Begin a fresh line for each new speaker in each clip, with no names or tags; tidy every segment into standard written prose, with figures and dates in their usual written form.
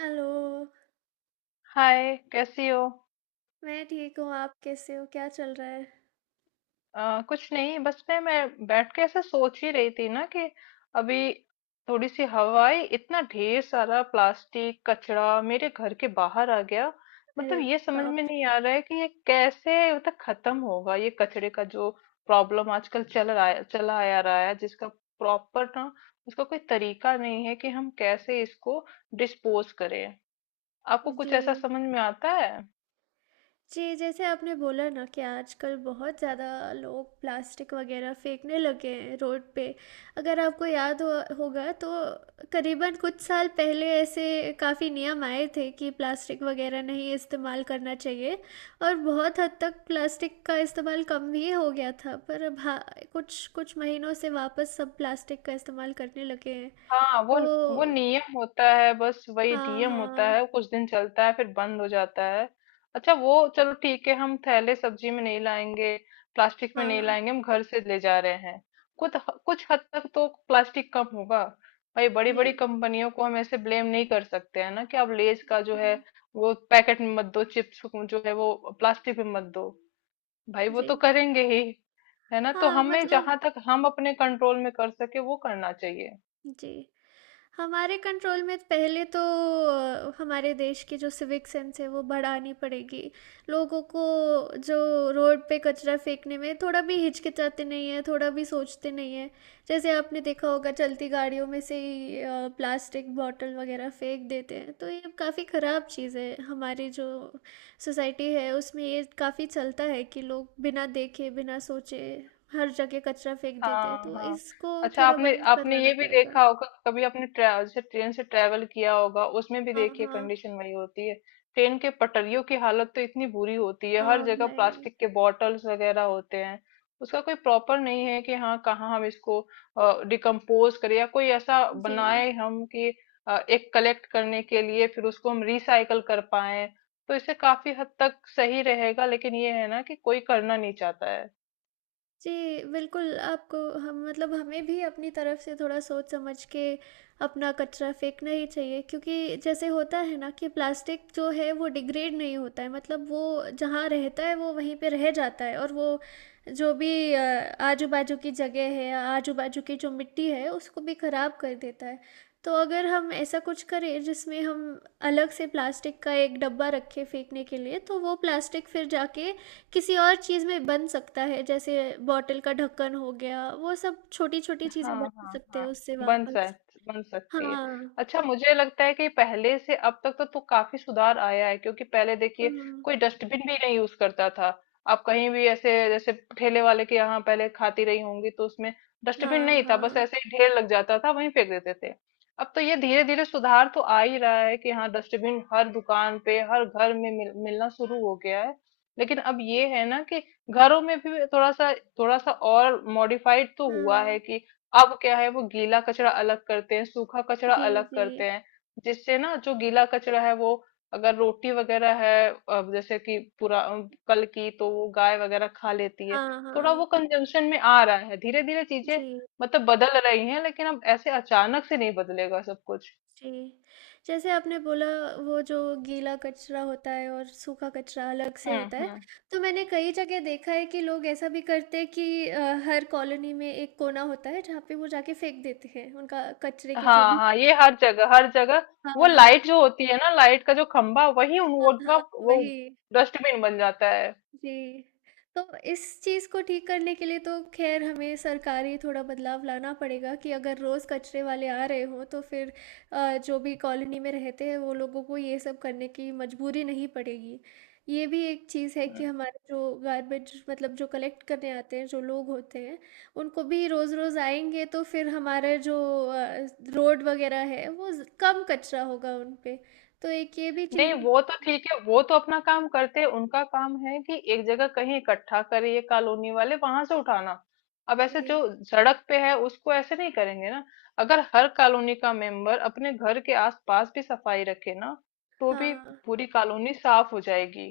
Hello,
hi, कैसी हो?
मैं ठीक हूँ, आप कैसे हो? क्या चल रहा है?
कुछ नहीं, बस मैं बैठ के ऐसे सोच ही रही थी ना कि अभी थोड़ी सी हवा आई, इतना ढेर सारा प्लास्टिक कचरा मेरे घर के बाहर आ गया।
अरे
मतलब ये समझ
बाप
में
रे!
नहीं आ रहा है कि ये कैसे मतलब खत्म होगा, ये कचरे का जो प्रॉब्लम आजकल चल रहा है, चला आ रहा है, जिसका प्रॉपर ना उसका कोई तरीका नहीं है कि हम कैसे इसको डिस्पोज करें। आपको कुछ ऐसा
जी।
समझ में आता है?
जी, जैसे आपने बोला ना कि आजकल बहुत ज़्यादा लोग प्लास्टिक वगैरह फेंकने लगे हैं रोड पे। अगर आपको याद हो होगा तो करीबन कुछ साल पहले ऐसे काफ़ी नियम आए थे कि प्लास्टिक वगैरह नहीं इस्तेमाल करना चाहिए और बहुत हद तक प्लास्टिक का इस्तेमाल कम भी हो गया था। पर अब हाँ, कुछ कुछ महीनों से वापस सब प्लास्टिक का इस्तेमाल करने लगे हैं।
हाँ, वो
तो
नियम होता है, बस वही
हाँ,
नियम होता
हाँ।
है, कुछ दिन चलता है फिर बंद हो जाता है। अच्छा, वो चलो ठीक है, हम थैले सब्जी में नहीं लाएंगे, प्लास्टिक में
हाँ,
नहीं
हाँ।
लाएंगे, हम घर से ले जा रहे हैं। कुछ कुछ हद तक तो प्लास्टिक कम होगा। भाई, बड़ी
जी।
बड़ी कंपनियों को हम ऐसे ब्लेम नहीं कर सकते हैं ना कि आप लेज
हुँ,
का जो है
हुँ।
वो पैकेट में मत दो, चिप्स को जो है वो प्लास्टिक में मत दो। भाई, वो
जी।
तो करेंगे ही। है ना, तो
हाँ,
हमें
मतलब
जहां तक हम अपने कंट्रोल में कर सके वो करना चाहिए।
जी। हमारे कंट्रोल में पहले तो हमारे देश की जो सिविक सेंस है वो बढ़ानी पड़ेगी। लोगों को जो रोड पे कचरा फेंकने में थोड़ा भी हिचकिचाते नहीं हैं, थोड़ा भी सोचते नहीं हैं। जैसे आपने देखा होगा चलती गाड़ियों में से ही प्लास्टिक बॉटल वगैरह फेंक देते हैं, तो ये काफ़ी ख़राब चीज़ है। हमारी जो सोसाइटी है उसमें ये काफ़ी चलता है कि लोग बिना देखे, बिना सोचे हर जगह कचरा फेंक देते हैं,
हाँ,
तो
हाँ।
इसको
अच्छा,
थोड़ा
आपने
बंद
आपने
करवाना
ये भी
पड़ेगा।
देखा होगा, कभी आपने ट्रैवल से, ट्रेन से ट्रैवल किया होगा, उसमें भी
हाँ,
देखिए
हाँ।
कंडीशन वही होती है। ट्रेन के पटरियों की हालत तो इतनी बुरी होती है, हर
हाँ
जगह
भाई,
प्लास्टिक के बॉटल्स वगैरह होते हैं। उसका कोई प्रॉपर नहीं है कि हाँ कहाँ हम इसको डिकम्पोज करें, या कोई ऐसा
जी।
बनाए हम कि एक कलेक्ट करने के लिए, फिर उसको हम रिसाइकल कर पाए, तो इससे काफी हद तक सही रहेगा। लेकिन ये है ना कि कोई करना नहीं चाहता है।
जी, बिल्कुल आपको हम मतलब हमें भी अपनी तरफ से थोड़ा सोच समझ के अपना कचरा फेंकना ही चाहिए क्योंकि जैसे होता है ना कि प्लास्टिक जो है वो डिग्रेड नहीं होता है मतलब वो जहाँ रहता है वो वहीं पे रह जाता है और वो जो भी आजू-बाजू की जगह है, आजू-बाजू की जो मिट्टी है उसको भी खराब कर देता है। तो अगर हम ऐसा कुछ करें जिसमें हम अलग से प्लास्टिक का एक डब्बा रखें फेंकने के लिए तो वो प्लास्टिक फिर जाके किसी और चीज़ में बन सकता है, जैसे बॉटल का ढक्कन हो गया, वो सब छोटी-छोटी
हाँ,
चीज़ें बना
हाँ,
सकते हैं
हाँ।
उससे
बन
वापस।
सक बन सकती है।
हाँ।
अच्छा, मुझे लगता है कि पहले से अब तक तो काफी सुधार आया है, क्योंकि पहले देखिए
हुँ,
कोई डस्टबिन भी नहीं यूज करता था। आप कहीं भी ऐसे, जैसे ठेले वाले के यहाँ पहले खाती रही होंगी, तो उसमें डस्टबिन
हाँ,
नहीं था, बस
हाँ।
ऐसे ही ढेर लग जाता था, वहीं फेंक देते थे। अब तो ये धीरे धीरे सुधार तो आ ही रहा है कि हाँ डस्टबिन हर दुकान पे हर घर में मिलना शुरू हो गया है। लेकिन अब ये है ना कि घरों में भी थोड़ा सा और मॉडिफाइड तो हुआ
हुँ।
है कि अब क्या है, वो गीला कचरा अलग करते हैं, सूखा कचरा
जी,
अलग
जी।
करते हैं। जिससे ना जो गीला कचरा है वो, अगर रोटी वगैरह है, अब जैसे कि पूरा कल की, तो वो गाय वगैरह खा लेती है।
हाँ,
थोड़ा
हाँ।
वो कंजम्पशन में आ रहा है, धीरे धीरे चीजें
जी,
मतलब बदल रही हैं, लेकिन अब ऐसे अचानक से नहीं बदलेगा सब कुछ।
जी। जैसे आपने बोला वो जो गीला कचरा होता है और सूखा कचरा अलग से
हम्म,
होता है,
हम्म।
तो मैंने कई जगह देखा है कि लोग ऐसा भी करते हैं कि हर कॉलोनी में एक कोना होता है जहाँ पे वो जाके फेंक देते हैं, उनका कचरे के जो
हाँ,
भी
हाँ, ये हर जगह, हर जगह
हाँ,
वो
हाँ।
लाइट जो होती है ना, लाइट का जो खंभा, वही उन
हाँ, हाँ,
वो
वही।
डस्टबिन बन जाता है।
जी, तो इस चीज़ को ठीक करने के लिए तो ख़ैर हमें सरकारी थोड़ा बदलाव लाना पड़ेगा कि अगर रोज़ कचरे वाले आ रहे हों, तो फिर जो भी कॉलोनी में रहते हैं, वो लोगों को ये सब करने की मजबूरी नहीं पड़ेगी। ये भी एक चीज़ है कि हमारे जो गार्बेज मतलब जो कलेक्ट करने आते हैं, जो लोग होते हैं, उनको भी रोज़-रोज़ आएँगे, तो फिर हमारे जो अ, रोड वग़ैरह है, वो ज़ कम कचरा होगा उन पे। तो एक ये भी
नहीं,
चीज़
वो तो ठीक है, वो तो अपना काम करते हैं, उनका काम है कि एक जगह कहीं इकट्ठा करिए कॉलोनी वाले, वहां से उठाना। अब ऐसे जो
जी,
सड़क पे है उसको ऐसे नहीं करेंगे ना। अगर हर कॉलोनी का मेंबर अपने घर के आसपास भी सफाई रखे ना, तो भी
हाँ।
पूरी कॉलोनी साफ हो जाएगी।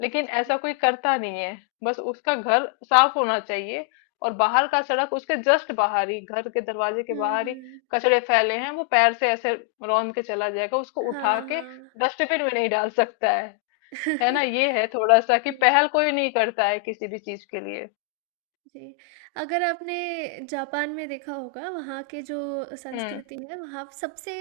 लेकिन ऐसा कोई करता नहीं है, बस उसका घर साफ होना चाहिए। और बाहर का सड़क, उसके जस्ट बाहर ही, घर के दरवाजे के
हुँ,
बाहर ही
हुँ।
कचड़े फैले हैं, वो पैर से ऐसे रौंद के चला जाएगा, उसको उठा
हाँ,
के
हाँ।
डस्टबिन में नहीं डाल सकता है। है ना, ये है थोड़ा सा कि
जी।
पहल कोई नहीं करता है किसी भी चीज के लिए।
जी, अगर आपने जापान में देखा होगा, वहाँ के जो
हम्म,
संस्कृति है, वहाँ सबसे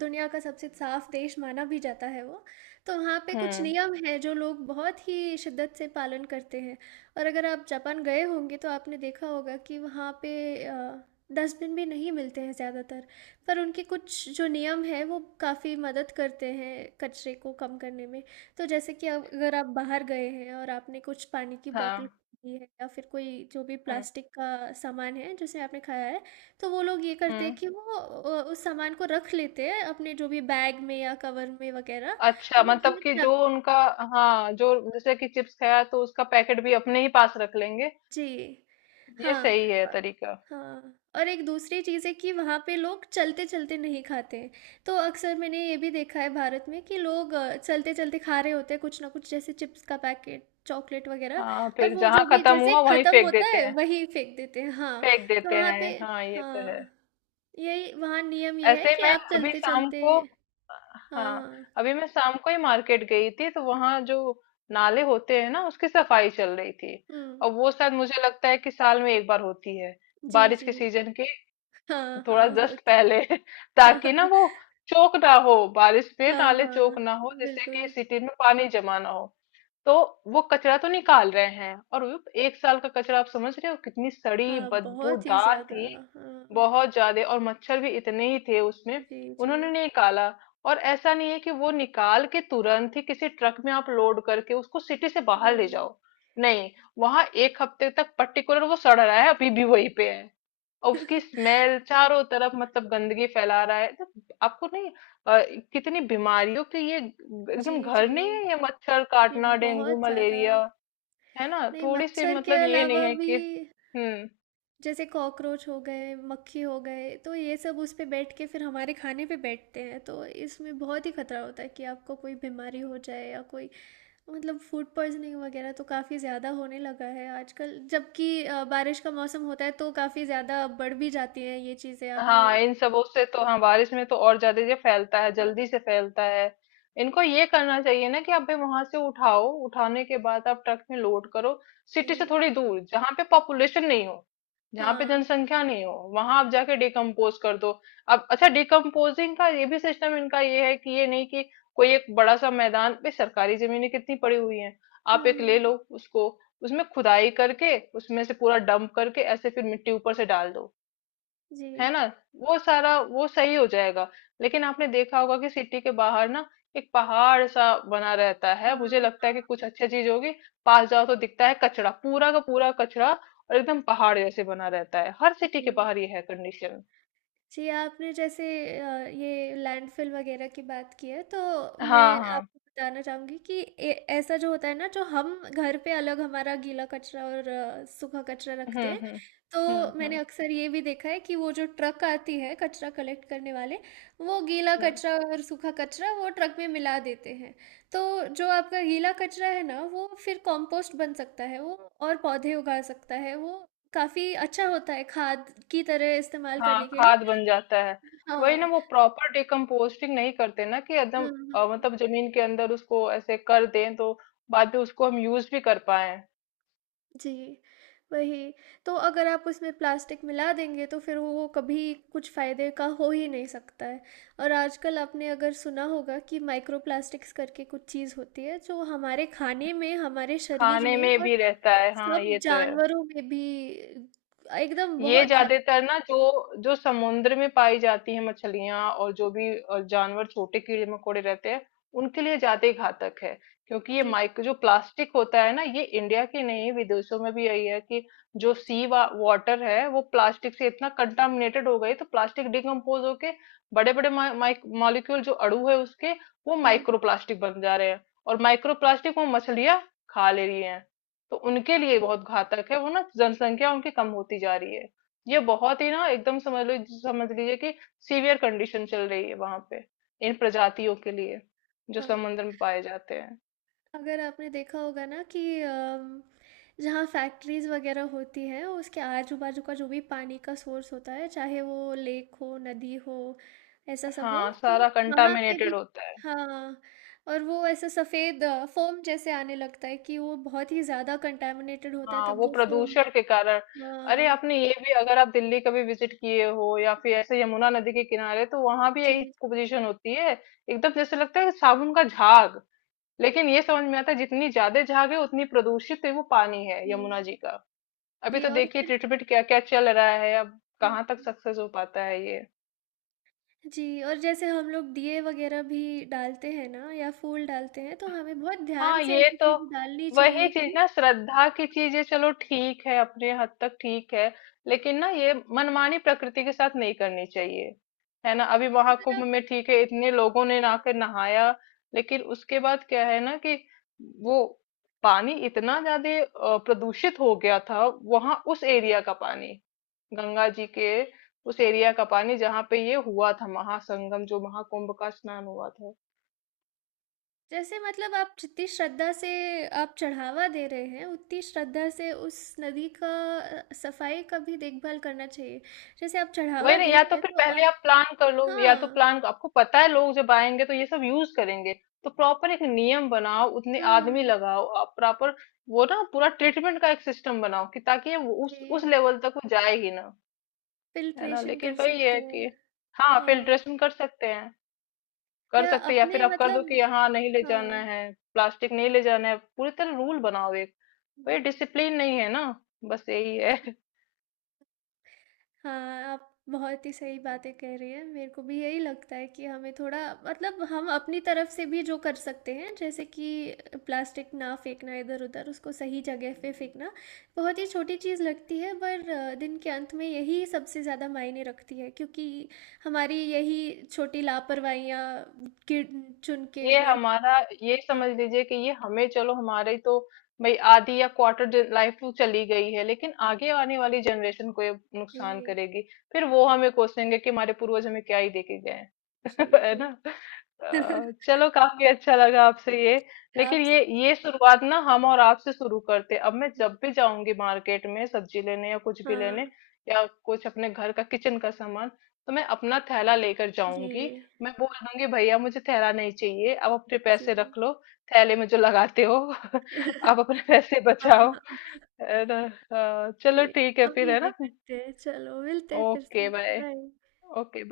दुनिया का सबसे साफ़ देश माना भी जाता है वो। तो वहाँ पे कुछ
हम्म।
नियम हैं जो लोग बहुत ही शिद्दत से पालन करते हैं और अगर आप जापान गए होंगे तो आपने देखा होगा कि वहाँ पे डस्टबिन भी नहीं मिलते हैं ज़्यादातर, पर उनके कुछ जो नियम हैं वो काफ़ी मदद करते हैं कचरे को कम करने में। तो जैसे कि अब अगर आप बाहर गए हैं और आपने कुछ पानी की बॉटल
हाँ।
ये है या फिर कोई जो भी
हम्म,
प्लास्टिक का सामान है जैसे आपने खाया है, तो वो लोग ये करते हैं
हम्म।
कि वो उस सामान को रख लेते हैं अपने जो भी बैग में या कवर में वगैरह
अच्छा,
और वो
मतलब
घर
कि जो
जाके
उनका, हाँ, जो जैसे कि चिप्स खाया तो उसका पैकेट भी अपने ही पास रख लेंगे।
जी।
ये
हाँ
सही है
अ,
तरीका।
हाँ और एक दूसरी चीज़ है कि वहाँ पे लोग चलते-चलते नहीं खाते हैं। तो अक्सर मैंने ये भी देखा है भारत में कि लोग चलते-चलते खा रहे होते हैं कुछ ना कुछ जैसे चिप्स का पैकेट, चॉकलेट वग़ैरह
हाँ,
और
फिर
वो जो
जहाँ
भी
खत्म
जैसे
हुआ वहीं
ख़त्म
फेंक
होता
देते
है
हैं।
वही फेंक देते हैं। हाँ,
फेंक
तो
देते
वहाँ पे
हैं, हाँ, ये तो है।
हाँ, यही वहाँ नियम ये है
ऐसे ही
कि
मैं
आप
अभी शाम
चलते-चलते
को,
हाँ,
हाँ,
हाँ।
अभी मैं शाम को ही मार्केट गई थी, तो वहां जो नाले होते हैं ना उसकी सफाई चल रही थी।
हुँ।
और वो शायद मुझे लगता है कि साल में एक बार होती है,
जी,
बारिश
जी।
के सीजन के
हाँ,
थोड़ा
हाँ,
जस्ट
होती
पहले, ताकि ना वो चोक ना हो, बारिश में
हाँ,
नाले
हाँ,
चोक ना हो, जिससे कि
बिल्कुल।
सिटी में पानी जमा ना हो। तो वो कचरा तो निकाल रहे हैं, और वो एक साल का कचरा, आप समझ रहे हो, कितनी सड़ी
हाँ, बहुत ही
बदबूदार
ज़्यादा।
थी।
हाँ।
बहुत ज्यादा, और मच्छर भी इतने ही थे उसमें,
जी, जी।
उन्होंने नहीं निकाला। और ऐसा नहीं है कि वो निकाल के तुरंत ही किसी ट्रक में आप लोड करके उसको सिटी से बाहर ले
नहीं।
जाओ, नहीं। वहां एक हफ्ते तक पर्टिकुलर वो सड़ रहा है, अभी भी वहीं पे है। और उसकी स्मेल चारों तरफ, मतलब गंदगी फैला रहा है, तो आपको नहीं, अ, कितनी बीमारियों के ये
जी,
एकदम घर
जी।
नहीं है? ये मच्छर
जी,
काटना, डेंगू,
बहुत ज़्यादा।
मलेरिया। है ना,
नहीं,
थोड़ी सी
मच्छर के
मतलब ये नहीं
अलावा
है
भी
कि, हम्म।
जैसे कॉकरोच हो गए, मक्खी हो गए, तो ये सब उस पे बैठ के फिर हमारे खाने पे बैठते हैं, तो इसमें बहुत ही खतरा होता है कि आपको कोई बीमारी हो जाए या कोई मतलब फूड पॉइज़निंग वगैरह तो काफ़ी ज़्यादा होने लगा है आजकल। जबकि बारिश का मौसम होता है तो काफ़ी ज़्यादा बढ़ भी जाती हैं ये चीज़ें आपने
हाँ,
देखी
इन सबों से तो, हाँ, बारिश में तो और ज्यादा ये फैलता है,
हाँ,
जल्दी से फैलता है। इनको ये करना चाहिए ना कि आप भाई वहां से उठाओ, उठाने के बाद आप ट्रक में लोड करो,
जी।
सिटी से थोड़ी दूर जहाँ पे पॉपुलेशन नहीं हो, जहाँ पे
हाँ।
जनसंख्या नहीं हो, वहां आप जाके डिकम्पोज कर दो। अब अच्छा, डिकम्पोजिंग का ये भी सिस्टम इनका ये है कि ये नहीं कि कोई एक बड़ा सा मैदान पे, सरकारी जमीनें कितनी पड़ी हुई हैं, आप
हुँ,
एक ले
हुँ।
लो, उसको उसमें खुदाई करके उसमें से पूरा डंप करके, ऐसे फिर मिट्टी ऊपर से डाल दो।
जी।
है ना, वो सारा वो सही हो जाएगा। लेकिन आपने देखा होगा कि सिटी के बाहर ना एक पहाड़ सा बना रहता है, मुझे
हाँ,
लगता है कि
हाँ,
कुछ अच्छा चीज होगी, पास जाओ तो दिखता है कचरा, पूरा का पूरा कचरा, और एकदम पहाड़ जैसे बना रहता है हर सिटी
जी।
के बाहर, ये है कंडीशन।
जी, आपने जैसे ये लैंडफ़िल वग़ैरह की बात की है, तो
हाँ,
मैं
हाँ।
आपको बताना चाहूँगी कि ए ऐसा जो होता है ना, जो हम घर पे अलग हमारा गीला कचरा और सूखा कचरा
हम्म,
रखते हैं,
हम्म।
तो
हम्म,
मैंने
हम्म।
अक्सर ये भी देखा है कि वो जो ट्रक आती है कचरा कलेक्ट करने वाले, वो गीला
हम्म,
कचरा और सूखा कचरा वो ट्रक में मिला देते हैं। तो जो आपका गीला कचरा है ना, वो फिर कंपोस्ट बन सकता है वो और पौधे उगा सकता है, वो काफ़ी अच्छा होता है खाद की तरह इस्तेमाल
हाँ,
करने के
खाद
लिए।
बन जाता है। वही ना,
हाँ,
वो प्रॉपर डिकम्पोस्टिंग नहीं करते ना, कि
हुँ,
एकदम
हुँ।
मतलब जमीन के अंदर उसको ऐसे कर दें, तो बाद में उसको हम यूज भी कर पाए।
जी, वही। तो अगर आप उसमें प्लास्टिक मिला देंगे तो फिर वो कभी कुछ फ़ायदे का हो ही नहीं सकता है। और आजकल आपने अगर सुना होगा कि माइक्रो प्लास्टिक्स करके कुछ चीज़ होती है जो हमारे खाने में, हमारे शरीर
खाने
में
में
और
भी रहता है, हाँ,
सब
ये तो है।
जानवरों में भी एकदम
ये
बहुत ज़्या
ज्यादातर ना जो जो समुद्र में पाई जाती है मछलियां, और जो भी जानवर, छोटे कीड़े मकोड़े रहते हैं, उनके लिए ज्यादा ही घातक है। क्योंकि ये
जी।
माइक्रो जो प्लास्टिक होता है ना, ये इंडिया के नहीं, विदेशों में भी यही है कि जो सी वाटर है वो प्लास्टिक से इतना कंटामिनेटेड हो गई, तो प्लास्टिक डिकम्पोज होके बड़े बड़े मॉलिक्यूल, जो अणु है उसके, वो
हुँ, हुँ,
माइक्रो प्लास्टिक बन जा रहे हैं। और माइक्रो प्लास्टिक वो मछलियां खा ले रही हैं, तो उनके लिए
हुँ।
बहुत घातक है, वो ना जनसंख्या उनकी कम होती जा रही है। ये बहुत ही ना, एकदम समझ लो, समझ लीजिए कि सीवियर कंडीशन चल रही है वहां पे, इन प्रजातियों के लिए जो
हाँ।
समुद्र में पाए जाते हैं।
अगर आपने देखा होगा ना कि जहाँ फैक्ट्रीज़ वगैरह होती हैं उसके आजू बाजू का जो भी पानी का सोर्स होता है चाहे वो लेक हो नदी हो ऐसा सब हो
हाँ,
तो
सारा
वहाँ पे भी
कंटामिनेटेड होता है।
हाँ और वो ऐसा सफ़ेद फोम जैसे आने लगता है कि वो बहुत ही ज़्यादा कंटेमिनेटेड होता है
हाँ,
तब
वो
वो फोम
प्रदूषण के कारण। अरे,
हाँ
आपने ये भी, अगर आप दिल्ली कभी विजिट किए हो, या फिर ऐसे यमुना नदी के किनारे, तो वहां भी
जी
यही
जी
पोजीशन होती है। एकदम जैसे लगता है साबुन का झाग, लेकिन ये समझ में आता है, जितनी ज्यादा झाग है उतनी प्रदूषित है वो पानी है,
जी
यमुना जी का। अभी
जी
तो
और
देखिए
फिर
ट्रीटमेंट क्या क्या चल रहा है, अब कहाँ तक
हम्म,
सक्सेस हो पाता है ये।
जी, और जैसे हम लोग दिए वग़ैरह भी डालते हैं ना या फूल डालते हैं, तो हमें बहुत ध्यान
हाँ,
से
ये
ऐसी
तो
चीज़ें डालनी
वही
चाहिए
चीज
कि
ना, श्रद्धा की चीजें चलो ठीक है, अपने हद तक ठीक है, लेकिन ना ये मनमानी प्रकृति के साथ नहीं करनी चाहिए। है ना, अभी
अगर
महाकुंभ
आप
में ठीक है, इतने लोगों
हाँ,
ने आकर नहाया, लेकिन उसके बाद क्या है ना कि वो पानी इतना ज्यादा प्रदूषित हो गया था, वहां उस एरिया का पानी, गंगा जी के उस एरिया का पानी, जहाँ पे ये हुआ था महासंगम, जो महाकुंभ का स्नान हुआ था।
जैसे मतलब आप जितनी श्रद्धा से आप चढ़ावा दे रहे हैं, उतनी श्रद्धा से उस नदी का सफाई का भी देखभाल करना चाहिए। जैसे आप
वही
चढ़ावा
ना,
दे
या
रहे
तो
हैं,
फिर
तो
पहले
आप
आप प्लान कर लो, या तो
हाँ,
प्लान आपको पता है, लोग जब आएंगे तो ये सब यूज करेंगे, तो प्रॉपर एक नियम बनाओ, उतने आदमी
हुँ,
लगाओ, आप प्रॉपर वो ना पूरा ट्रीटमेंट का एक सिस्टम बनाओ, कि ताकि ये वो उस
जी,
लेवल तक वो जाए ही ना। है ना,
फ़िल्ट्रेशन कर
लेकिन वही
सकते
है
हैं।
कि हाँ,
हाँ,
फिल्ट्रेशन कर सकते हैं, कर
या
सकते हैं, या
अपने
फिर आप कर दो
मतलब
कि यहाँ नहीं ले जाना
हाँ,
है, प्लास्टिक नहीं ले जाना है, पूरी तरह रूल बनाओ एक। वही,
जी।
डिसिप्लिन नहीं है ना, बस यही है।
हाँ, आप बहुत ही सही बातें कह रही हैं। मेरे को भी यही लगता है कि हमें थोड़ा मतलब हम अपनी तरफ से भी जो कर सकते हैं, जैसे कि प्लास्टिक ना फेंकना इधर-उधर, उसको सही जगह पे फेंकना। बहुत ही छोटी चीज़ लगती है पर दिन के अंत में यही सबसे ज़्यादा मायने रखती है क्योंकि हमारी यही छोटी लापरवाहियाँ गिन चुन के
ये
बड़
हमारा ये
हाँ।
समझ लीजिए कि ये हमें, चलो हमारी तो भाई आधी या क्वार्टर लाइफ तो चली गई है, लेकिन आगे आने वाली जनरेशन को ये नुकसान
जी,
करेगी। फिर वो हमें कोसेंगे कि हमारे पूर्वज हमें क्या ही देके गए हैं।
जी,
है ना।
जी।
चलो, काफी अच्छा लगा आपसे ये। लेकिन
आप
ये शुरुआत ना हम और आपसे शुरू करते, अब मैं जब भी जाऊंगी मार्केट में सब्जी लेने या कुछ भी लेने,
हाँ,
या कुछ अपने घर का किचन का सामान, तो मैं अपना थैला लेकर
जी,
जाऊंगी। मैं बोल दूंगी भैया मुझे थैला नहीं चाहिए, आप अपने
जी।
पैसे रख लो, थैले में जो लगाते हो, आप अपने पैसे
हाँ,
बचाओ।
हाँ।
है ना? हाँ, चलो
जी,
ठीक है
हम
फिर,
भी
है
नहीं
ना।
करते हैं। चलो, मिलते हैं फिर
ओके,
से।
बाय।
बाय।
ओके।